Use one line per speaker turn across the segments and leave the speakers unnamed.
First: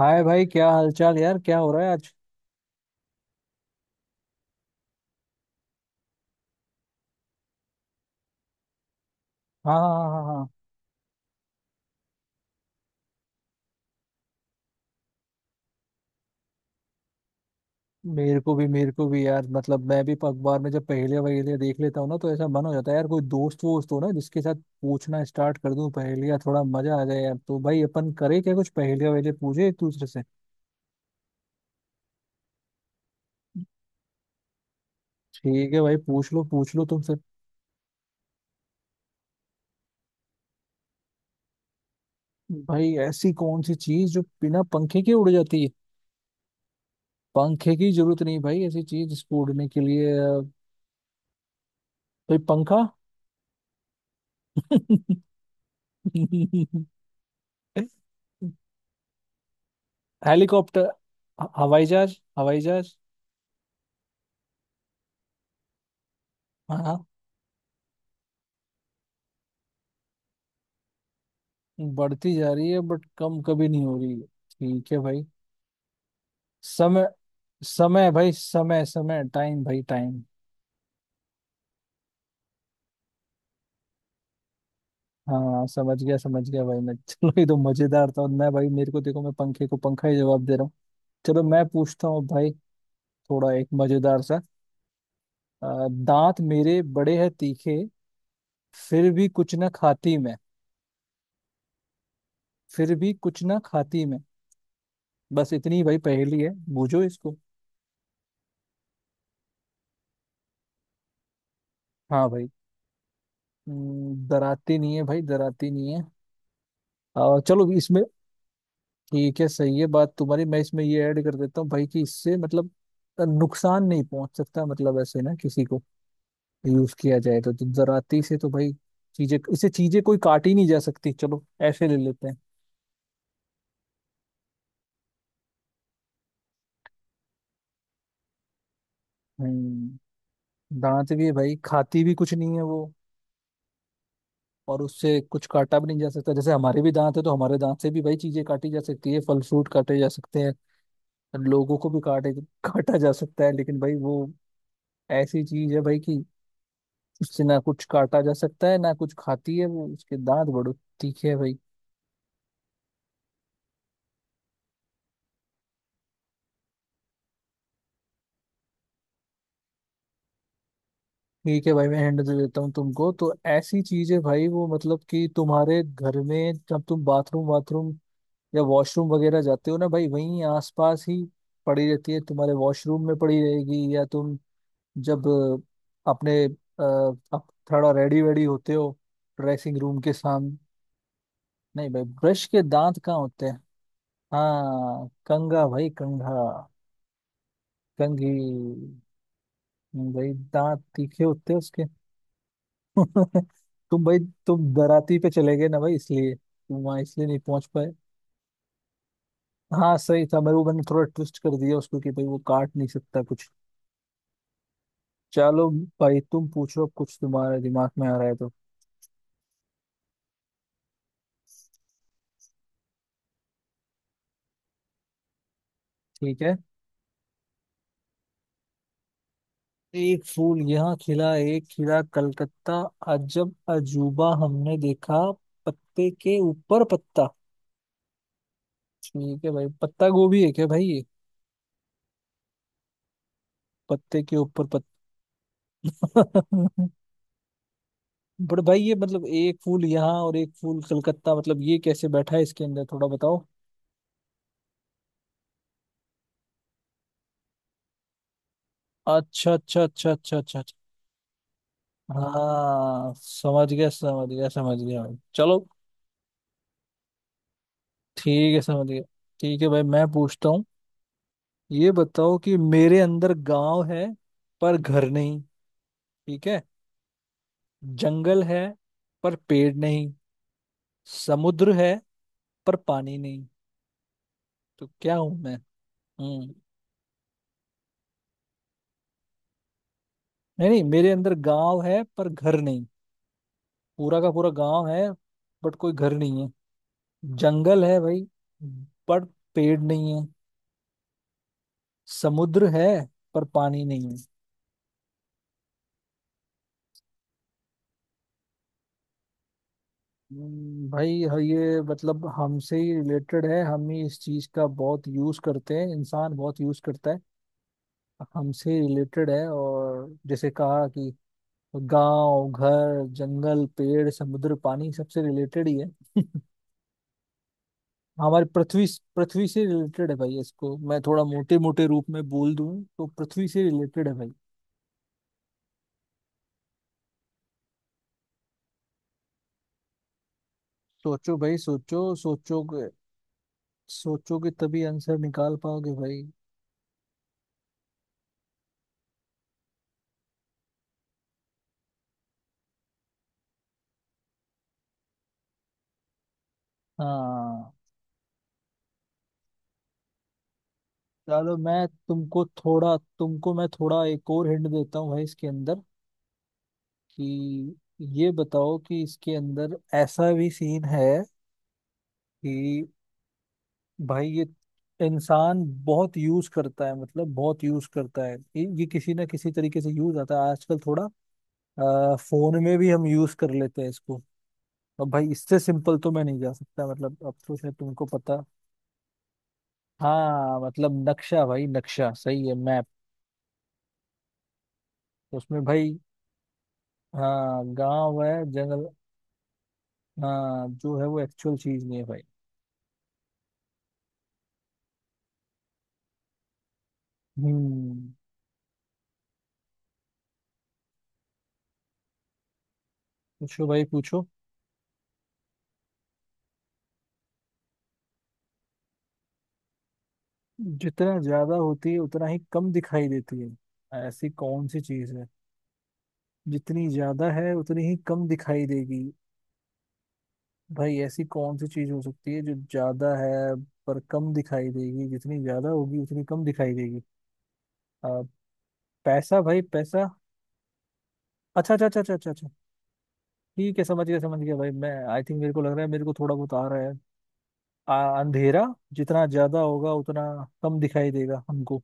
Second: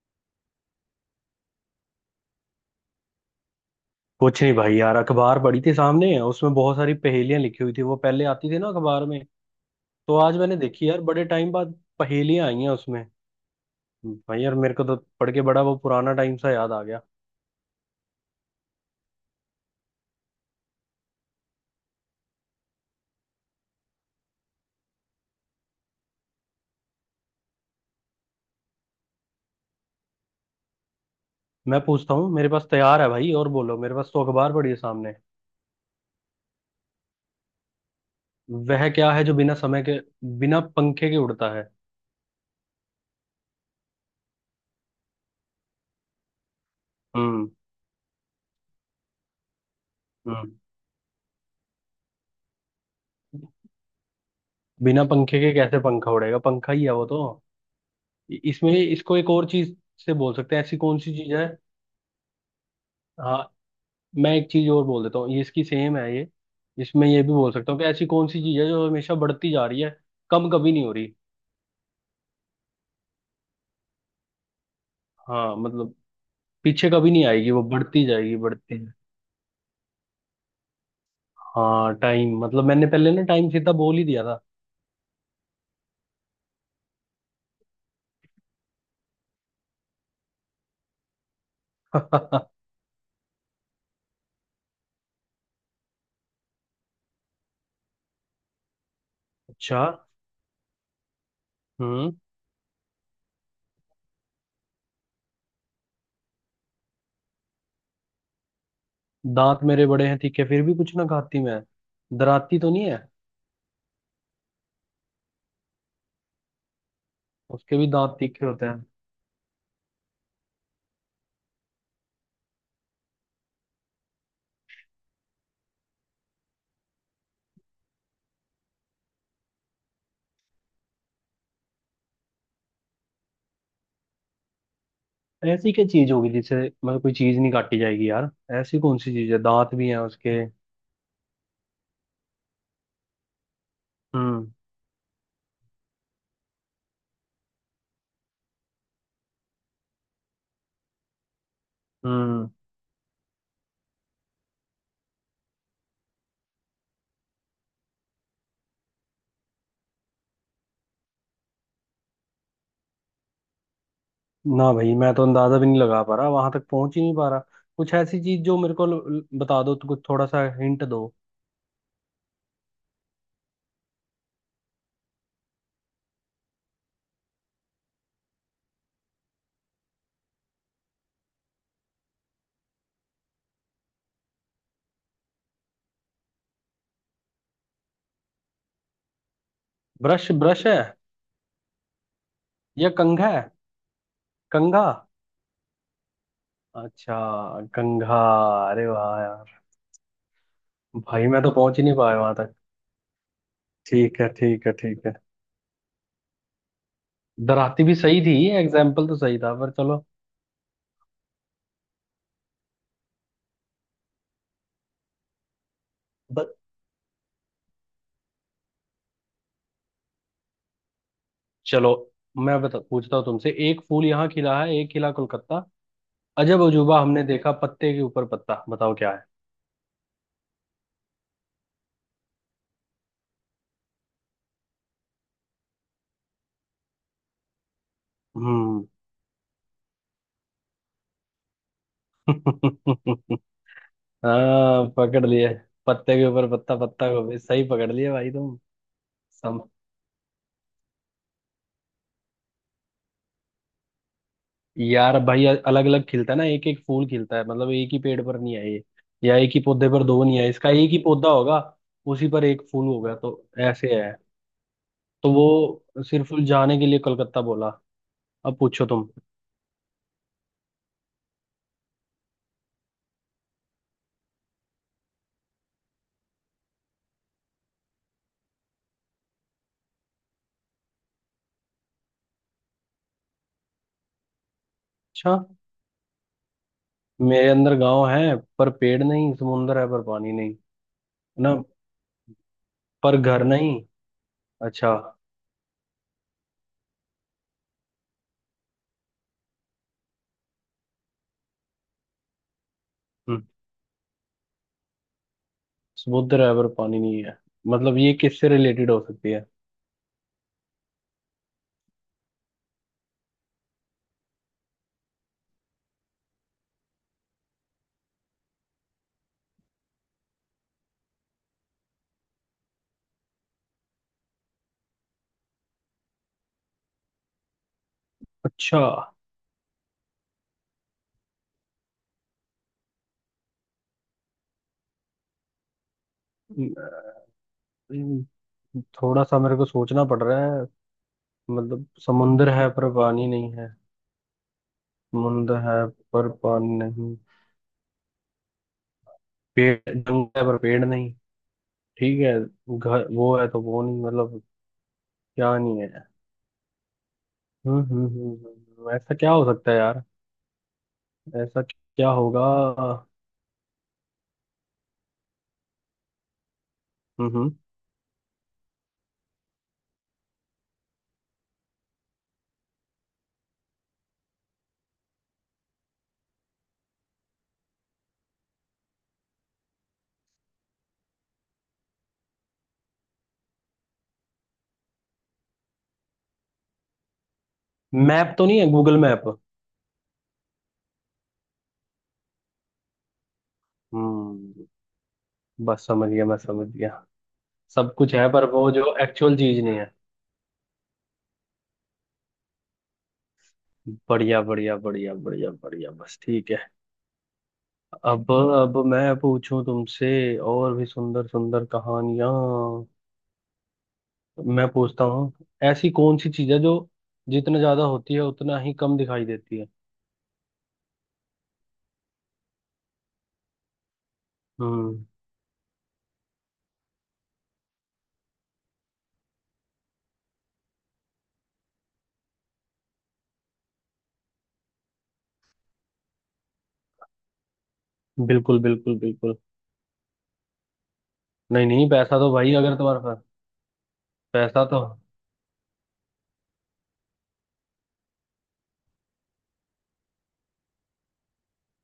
हाय भाई, क्या हालचाल यार? क्या हो रहा है आज?
कुछ नहीं भाई, यार अखबार पड़ी थी सामने। उसमें बहुत सारी पहेलियां लिखी हुई थी। वो पहले आती थी ना अखबार में।
हाँ हाँ हाँ
तो
हाँ
आज
हाँ।
मैंने देखी यार बड़े टाइम बाद। पहेलियां आई हैं उसमें। भाई यार मेरे को तो पढ़ के बड़ा वो पुराना टाइम सा याद आ गया।
मेरे को भी, यार मतलब मैं भी अखबार में जब पहेलियां वहेलियां देख लेता हूँ ना, तो ऐसा मन हो जाता है यार कोई दोस्त वोस्त हो ना जिसके साथ पूछना स्टार्ट कर दूं पहेलियां, थोड़ा मजा आ जाए यार। तो भाई अपन करें क्या, कुछ पहेलियां वहेलियां पूछे एक दूसरे से?
मैं पूछता हूँ, मेरे पास तैयार है भाई। और बोलो, मेरे पास तो अखबार पड़ी है सामने।
ठीक है भाई, पूछ लो तुम फिर।
वह क्या है जो बिना समय के बिना पंखे के उड़ता है?
भाई ऐसी कौन सी चीज जो बिना पंखे के उड़ जाती है?
हम्म।
पंखे की जरूरत नहीं भाई, ऐसी चीज जिसको उड़ने के लिए
हम्म।
भाई पंखा।
बिना पंखे के कैसे पंखा उड़ेगा? पंखा ही है वो तो। इसमें इसको एक और चीज से बोल सकते हैं। ऐसी
हेलीकॉप्टर।
कौन सी चीज है?
हवाई जहाज, हवाई जहाज।
हाँ। मैं एक चीज और बोल देता हूँ, ये इसकी सेम है ये।
हाँ। हाँ,
इसमें ये भी बोल सकता हूँ कि ऐसी कौन सी चीज है जो हमेशा बढ़ती जा रही है, कम कभी नहीं हो रही।
बढ़ती जा रही है बट कम कभी नहीं हो रही है। ठीक है भाई,
हाँ मतलब पीछे
समय।
कभी नहीं आएगी, वो बढ़ती
समय भाई
जाएगी, बढ़ती।
समय, समय टाइम भाई टाइम।
हाँ, टाइम मतलब मैंने पहले ना टाइम सीधा बोल ही दिया था।
हाँ समझ गया, समझ गया भाई मैं। चलो ये तो मजेदार था। और मैं भाई, मेरे को देखो, मैं पंखे को पंखा ही जवाब दे रहा हूँ। चलो मैं पूछता हूँ भाई, थोड़ा एक मजेदार सा। दांत मेरे बड़े हैं तीखे, फिर भी कुछ ना
अच्छा।
खाती मैं।
हम्म।
फिर भी कुछ ना खाती मैं। बस इतनी भाई पहेली है, बूझो इसको।
दांत मेरे बड़े हैं तीखे, फिर भी कुछ ना खाती मैं।
हाँ भाई।
दराती तो नहीं है?
डराती नहीं है भाई, डराती नहीं है। चलो
उसके भी
इसमें।
दांत तीखे होते हैं।
ठीक है, सही है बात तुम्हारी। मैं इसमें ये ऐड कर देता हूँ भाई कि इससे मतलब नुकसान नहीं पहुंच सकता, मतलब ऐसे ना किसी को यूज किया जाए तो डराती से तो भाई चीजें, इसे चीजें कोई काटी नहीं जा सकती। चलो ऐसे ले लेते हैं।
ऐसी क्या चीज होगी जिससे मतलब कोई चीज नहीं काटी जाएगी यार? ऐसी कौन सी चीज है, दांत भी हैं
हम्म।
उसके?
दांत भी है भाई, खाती भी कुछ नहीं है वो,
हम्म।
और उससे कुछ काटा भी नहीं जा सकता। जैसे हमारे भी दांत है तो हमारे दांत से भी भाई चीजें काटी जा सकती है, फल फ्रूट काटे जा सकते हैं, लोगों को भी काटे,
हम्म।
काटा जा सकता है। लेकिन भाई वो ऐसी चीज है भाई कि उससे ना कुछ काटा जा सकता है ना कुछ खाती है वो, उसके दांत बड़े तीखे है भाई।
ना भाई, मैं तो अंदाजा भी नहीं लगा पा रहा, वहां तक पहुंच ही नहीं पा रहा। कुछ ऐसी चीज जो मेरे को बता दो तो, कुछ थोड़ा सा हिंट दो।
ठीक है भाई, मैं हैंड दे देता हूँ तुमको। तो ऐसी चीज है भाई वो, मतलब कि तुम्हारे घर में जब तुम बाथरूम बाथरूम या वॉशरूम वगैरह जाते हो ना भाई, वहीं आसपास ही पड़ी रहती है, तुम्हारे वॉशरूम में पड़ी रहेगी, या तुम जब अपने थोड़ा रेडी वेडी होते हो ड्रेसिंग रूम के
ब्रश
सामने।
ब्रश है?
नहीं भाई, ब्रश के
या
दांत कहाँ
कंघा है?
होते हैं?
कंघा।
हाँ कंघा भाई, कंघा,
अच्छा। कंघा।
कंघी।
अरे वाह यार!
भाई दांत तीखे
भाई मैं तो
होते हैं
पहुंच ही
उसके।
नहीं पाया वहां तक।
तुम भाई,
ठीक है ठीक
तुम
है ठीक है।
दराती पे चले गए ना भाई, इसलिए तुम वहां, इसलिए नहीं पहुंच
दराती
पाए।
भी सही थी, एग्जाम्पल तो सही था, पर
हाँ
चलो।
सही था, मेरे को मैंने थोड़ा ट्विस्ट कर दिया उसको कि भाई वो काट नहीं सकता कुछ। चलो भाई
ब-
तुम पूछो अब, कुछ तुम्हारे दिमाग में आ रहा है तो।
चलो, मैं बता पूछता हूँ तुमसे। एक फूल यहाँ खिला है, एक खिला कोलकाता।
ठीक है।
अजब अजूबा हमने देखा, पत्ते के ऊपर पत्ता। बताओ क्या है?
एक फूल यहाँ खिला एक खिला कलकत्ता, अजब अजूबा हमने देखा, पत्ते के ऊपर पत्ता।
हम्म।
ठीक है भाई, पत्ता गोभी है क्या भाई ये, पत्ते के ऊपर
हाँ पकड़ लिए। पत्ते के
पत्ता?
ऊपर पत्ता, पत्ता को भी सही पकड़ लिए भाई तुम।
बट भाई ये मतलब एक
सम,
फूल यहाँ और एक फूल कलकत्ता, मतलब ये कैसे बैठा है इसके अंदर, थोड़ा बताओ।
यार भाई अलग अलग खिलता है ना, एक एक फूल खिलता है। मतलब एक ही पेड़ पर नहीं है ये, या एक
अच्छा
ही
अच्छा
पौधे पर
अच्छा
दो
अच्छा
नहीं है।
अच्छा
इसका
अच्छा।
एक ही पौधा होगा, उसी पर एक फूल
हाँ
होगा। तो
समझ गया
ऐसे है।
समझ गया समझ गया भाई,
तो
चलो।
वो सिर्फ जाने के लिए कलकत्ता बोला।
ठीक
अब
है
पूछो
समझ गया।
तुम।
ठीक है भाई, मैं पूछता हूँ। ये बताओ कि मेरे अंदर गांव है पर घर नहीं, ठीक है, जंगल है पर पेड़ नहीं, समुद्र है पर पानी नहीं, तो क्या हूं
अच्छा।
मैं? हम्म।
मेरे अंदर गांव है पर पेड़ नहीं, समुंदर है पर पानी नहीं।
नहीं नहीं, मेरे अंदर
ना,
गांव है पर घर नहीं,
पर घर नहीं।
पूरा का पूरा गांव
अच्छा।
है बट कोई घर नहीं है। जंगल है भाई बट पेड़ नहीं है। समुद्र है पर
हम्म।
पानी नहीं है।
समुद्र है पर पानी नहीं है। मतलब ये किससे रिलेटेड हो सकती है?
भाई हाँ, ये मतलब हमसे ही रिलेटेड है, हम ही इस चीज का बहुत यूज करते हैं, इंसान बहुत यूज करता है। हमसे रिलेटेड है और जैसे कहा कि गांव घर जंगल पेड़ समुद्र पानी सबसे रिलेटेड ही है। हमारी पृथ्वी,
अच्छा।
पृथ्वी से रिलेटेड है भाई। इसको मैं थोड़ा मोटे मोटे रूप में बोल दूं तो पृथ्वी से रिलेटेड है भाई।
हम्म, थोड़ा सा मेरे को सोचना पड़ रहा है।
सोचो भाई
मतलब
सोचो,
समुंदर है
सोचोगे,
पर पानी नहीं है।
सोचोगे तभी आंसर निकाल
समुंदर है
पाओगे भाई।
पर पानी नहीं। पेड़ जंगल है पर पेड़ नहीं। ठीक है। घर वो है तो वो नहीं, मतलब क्या नहीं है?
हाँ।
हम्म। ऐसा क्या हो सकता है यार?
चलो
ऐसा
मैं
क्या होगा?
तुमको थोड़ा, तुमको मैं थोड़ा एक और हिंट देता हूँ भाई इसके अंदर
हम्म।
कि, ये बताओ कि इसके अंदर ऐसा भी सीन है कि भाई ये इंसान बहुत यूज करता है, मतलब बहुत यूज करता है ये, किसी ना किसी तरीके से यूज आता है। आजकल थोड़ा फोन में भी हम यूज कर लेते हैं इसको। अब भाई इससे सिंपल तो मैं नहीं जा सकता, मतलब अब तो शायद तुमको
मैप
पता।
तो नहीं है, गूगल मैप?
हाँ मतलब नक्शा भाई, नक्शा सही है, मैप।
हम्म।
उसमें
बस
भाई
समझ गया मैं, समझ गया।
हाँ
सब कुछ
गांव
है
है
पर वो
जंगल।
जो एक्चुअल चीज नहीं है।
हाँ जो है वो एक्चुअल चीज नहीं है भाई।
बढ़िया बढ़िया बढ़िया बढ़िया बढ़िया, बस ठीक है।
हम्म।
अब मैं पूछूं तुमसे और भी सुंदर सुंदर कहानियां।
पूछो भाई पूछो।
मैं पूछता हूँ। ऐसी कौन सी चीज है जो जितना ज्यादा होती है उतना ही कम दिखाई देती है?
जितना ज्यादा होती है उतना ही कम दिखाई देती है, ऐसी कौन सी
हम्म।
चीज है? जितनी ज्यादा है उतनी ही कम दिखाई देगी, भाई ऐसी कौन सी चीज हो सकती है जो ज्यादा है पर कम दिखाई देगी, जितनी ज्यादा होगी उतनी कम दिखाई देगी? अ,
बिल्कुल बिल्कुल बिल्कुल।
पैसा भाई, पैसा।
नहीं
अच्छा अच्छा
नहीं,
अच्छा अच्छा
पैसा
अच्छा
तो
अच्छा।
भाई अगर तुम्हारे पास,
ठीक है समझ गया
पैसा
भाई,
तो।
मैं आई थिंक, मेरे को लग रहा है, मेरे को थोड़ा बहुत आ रहा है। अंधेरा, जितना ज्यादा होगा उतना कम दिखाई देगा हमको।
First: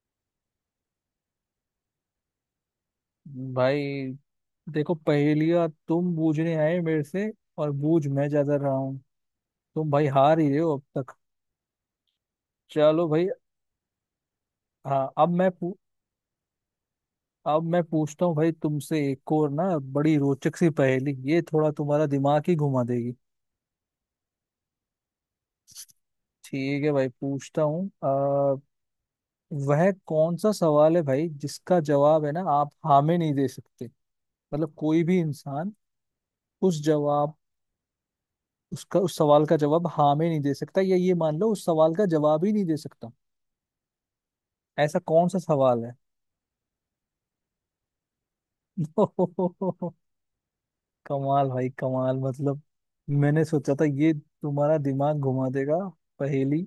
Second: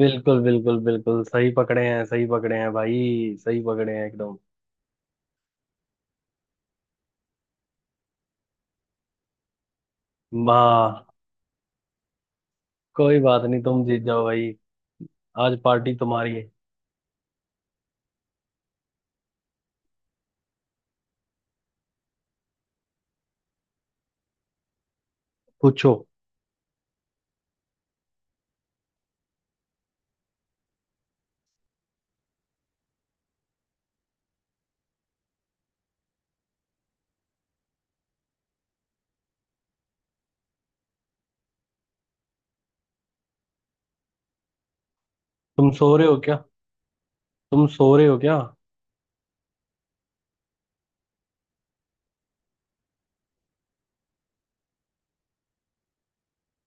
बिल्कुल बिल्कुल बिल्कुल, सही पकड़े हैं, सही पकड़े हैं भाई, सही
भाई
पकड़े हैं एकदम।
देखो, पहेलियां तुम बूझने आए मेरे से और बूझ मैं ज्यादा रहा हूँ, तुम भाई हार ही रहे हो अब
वाह!
तक। चलो
कोई
भाई।
बात नहीं, तुम जीत जाओ भाई।
हाँ अब मैं
आज
पू-
पार्टी तुम्हारी है।
अब मैं पूछता हूँ भाई तुमसे एक और ना, बड़ी रोचक सी पहेली, ये थोड़ा तुम्हारा दिमाग ही घुमा देगी।
पूछो।
ठीक है भाई, पूछता हूँ। वह कौन सा सवाल है भाई जिसका जवाब है ना आप हाँ में नहीं दे सकते, मतलब कोई भी इंसान उस जवाब उसका उस सवाल का जवाब हाँ में नहीं दे सकता, या ये मान लो उस सवाल का जवाब ही नहीं दे सकता। ऐसा कौन सा
तुम
सवाल है?
सो रहे हो क्या? तुम सो रहे हो क्या?
कमाल भाई कमाल, मतलब मैंने सोचा था ये तुम्हारा दिमाग घुमा देगा पहेली,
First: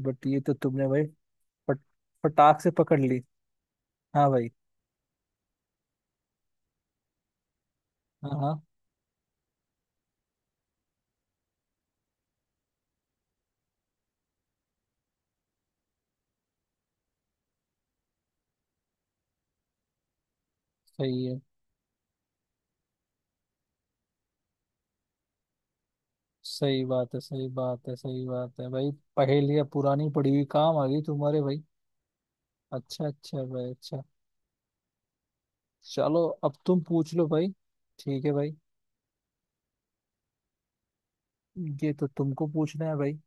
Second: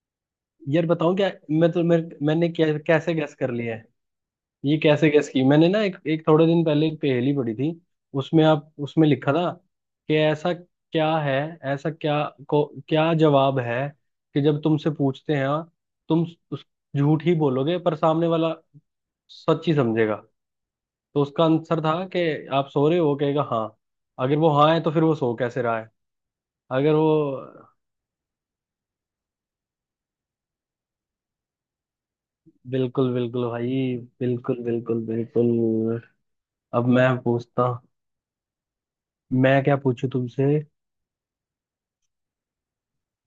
बट ये तो तुमने
यार
भाई
बताऊं क्या,
फट
मैंने
फटाक से पकड़
कैसे
ली।
गैस कर लिया है?
हाँ भाई।
ये कैसे गैस की मैंने ना, एक एक थोड़े दिन पहले एक पहेली पढ़ी थी।
हाँ
उसमें
हाँ
आप, उसमें लिखा था कि ऐसा क्या है, ऐसा क्या को क्या जवाब है, कि जब तुमसे पूछते हैं, तुम उस, झूठ ही बोलोगे पर सामने वाला सच ही समझेगा। तो
सही है,
उसका आंसर था कि आप सो रहे हो, कहेगा हाँ। अगर वो हाँ है तो फिर वो सो कैसे रहा है?
सही
अगर
बात है, सही
वो।
बात है, सही बात है भाई। पहेलियाँ पुरानी पड़ी हुई काम आ गई तुम्हारे भाई। अच्छा
बिल्कुल
अच्छा
बिल्कुल
भाई
भाई।
अच्छा।
बिल्कुल बिल्कुल बिल्कुल।
चलो अब तुम
अब मैं
पूछ लो भाई।
पूछता,
ठीक है भाई।
मैं क्या पूछूं तुमसे?
ये तो तुमको पूछना है भाई।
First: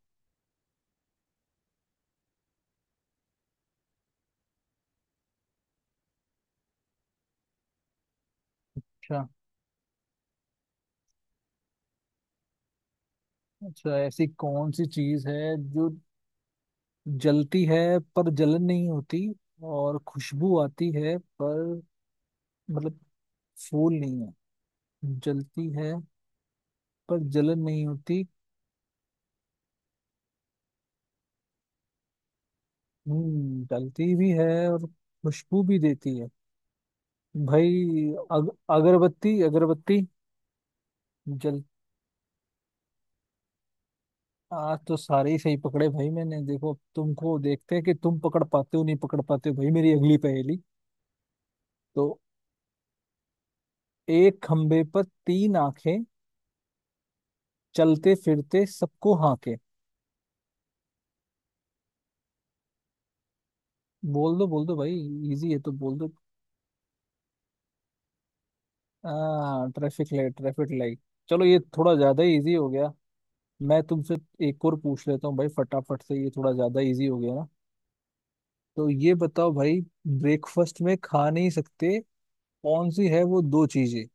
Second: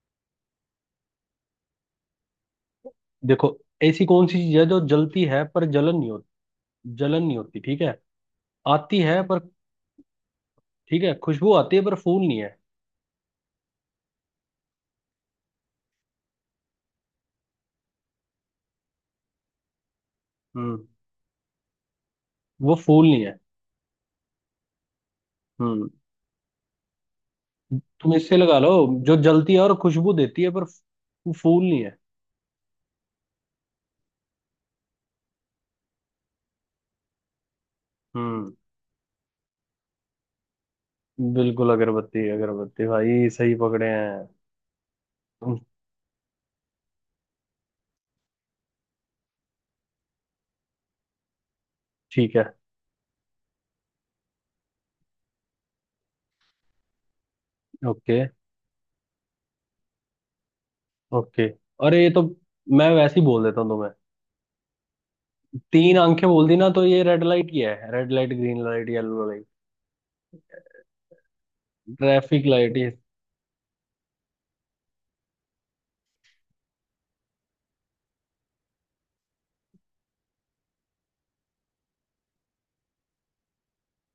देखो। ऐसी कौन सी चीज है जो जलती है पर जलन नहीं होती? जलन नहीं होती, ठीक है। आती है
अच्छा
पर, ठीक है, खुशबू आती है पर फूल नहीं है।
अच्छा। ऐसी कौन सी चीज है जो जलती है पर जलन नहीं होती, और खुशबू
हम्म।
आती है पर?
वो
मतलब
फूल नहीं है।
फूल नहीं है, जलती
हम्म।
है पर जलन नहीं
तुम
होती।
इससे लगा लो, जो जलती है और खुशबू देती है पर वो फूल नहीं है।
हम्म, डलती भी है और खुशबू भी देती है भाई।
हम्म।
अगरबत्ती, अगरबत्ती। जल,
बिल्कुल, अगरबत्ती, अगरबत्ती भाई, सही पकड़े हैं
आज तो सारे ही सही
तुम।
पकड़े भाई मैंने। देखो तुमको, देखते हैं कि तुम पकड़ पाते हो नहीं पकड़ पाते हो भाई मेरी अगली पहेली तो।
ठीक है।
एक खंबे पर तीन आंखें, चलते
ओके।
फिरते सबको हाके।
ओके। अरे ये तो, मैं वैसे ही बोल देता हूँ तुम्हें।
बोल दो भाई, इजी है तो बोल
तीन
दो।
आंखें बोल दी ना, तो ये रेड लाइट ही है, रेड लाइट ग्रीन लाइट
आ,
yellow light.
Traffic light, traffic light. चलो ये थोड़ा ज्यादा ही
ट्रैफिक
इजी हो
लाइट ये।
गया। मैं तुमसे एक और पूछ लेता हूँ भाई फटाफट से, ये थोड़ा ज्यादा इजी हो गया ना। तो ये बताओ भाई, ब्रेकफास्ट में खा नहीं सकते कौन सी है वो दो चीजें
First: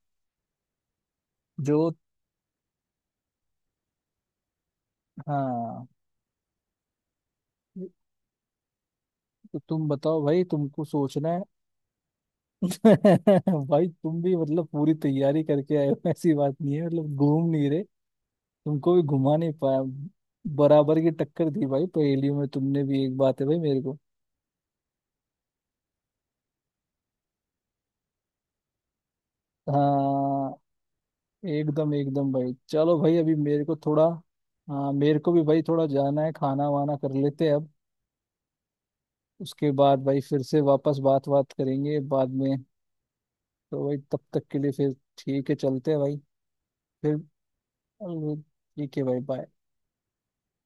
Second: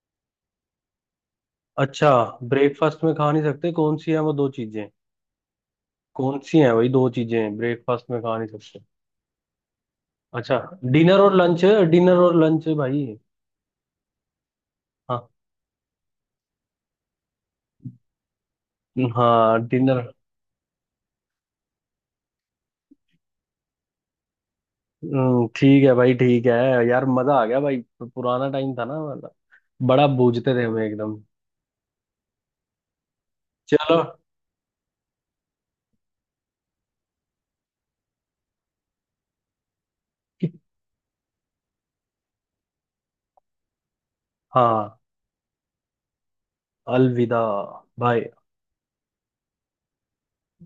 जो?
अच्छा। ब्रेकफास्ट में खा नहीं सकते, कौन सी है वो दो चीजें?
हाँ,
कौन सी है वही दो चीजें ब्रेकफास्ट में खा नहीं सकते?
तो तुम बताओ भाई,
अच्छा।
तुमको
डिनर
सोचना
और
है।
लंच। डिनर और लंच भाई।
भाई तुम भी मतलब पूरी
हाँ।
तैयारी करके आए हो, ऐसी बात नहीं है मतलब, घूम नहीं रहे, तुमको भी घुमा नहीं
हाँ,
पाया,
डिनर।
बराबर की टक्कर दी भाई पहेलियों में तुमने भी, एक बात है भाई मेरे को।
ठीक है भाई, ठीक है। यार मजा आ गया भाई, पुराना टाइम था ना वाला। बड़ा बूझते थे
हाँ
हम एकदम।
एकदम एकदम भाई। चलो भाई अभी मेरे को
चलो।
थोड़ा, हाँ मेरे को भी भाई थोड़ा जाना है, खाना वाना कर लेते हैं अब, उसके बाद भाई फिर से वापस बात बात करेंगे बाद में। तो भाई तब तक के लिए फिर,
हाँ।
ठीक है चलते हैं भाई, फिर।
अलविदा। बाय।
ठीक है भाई, बाय।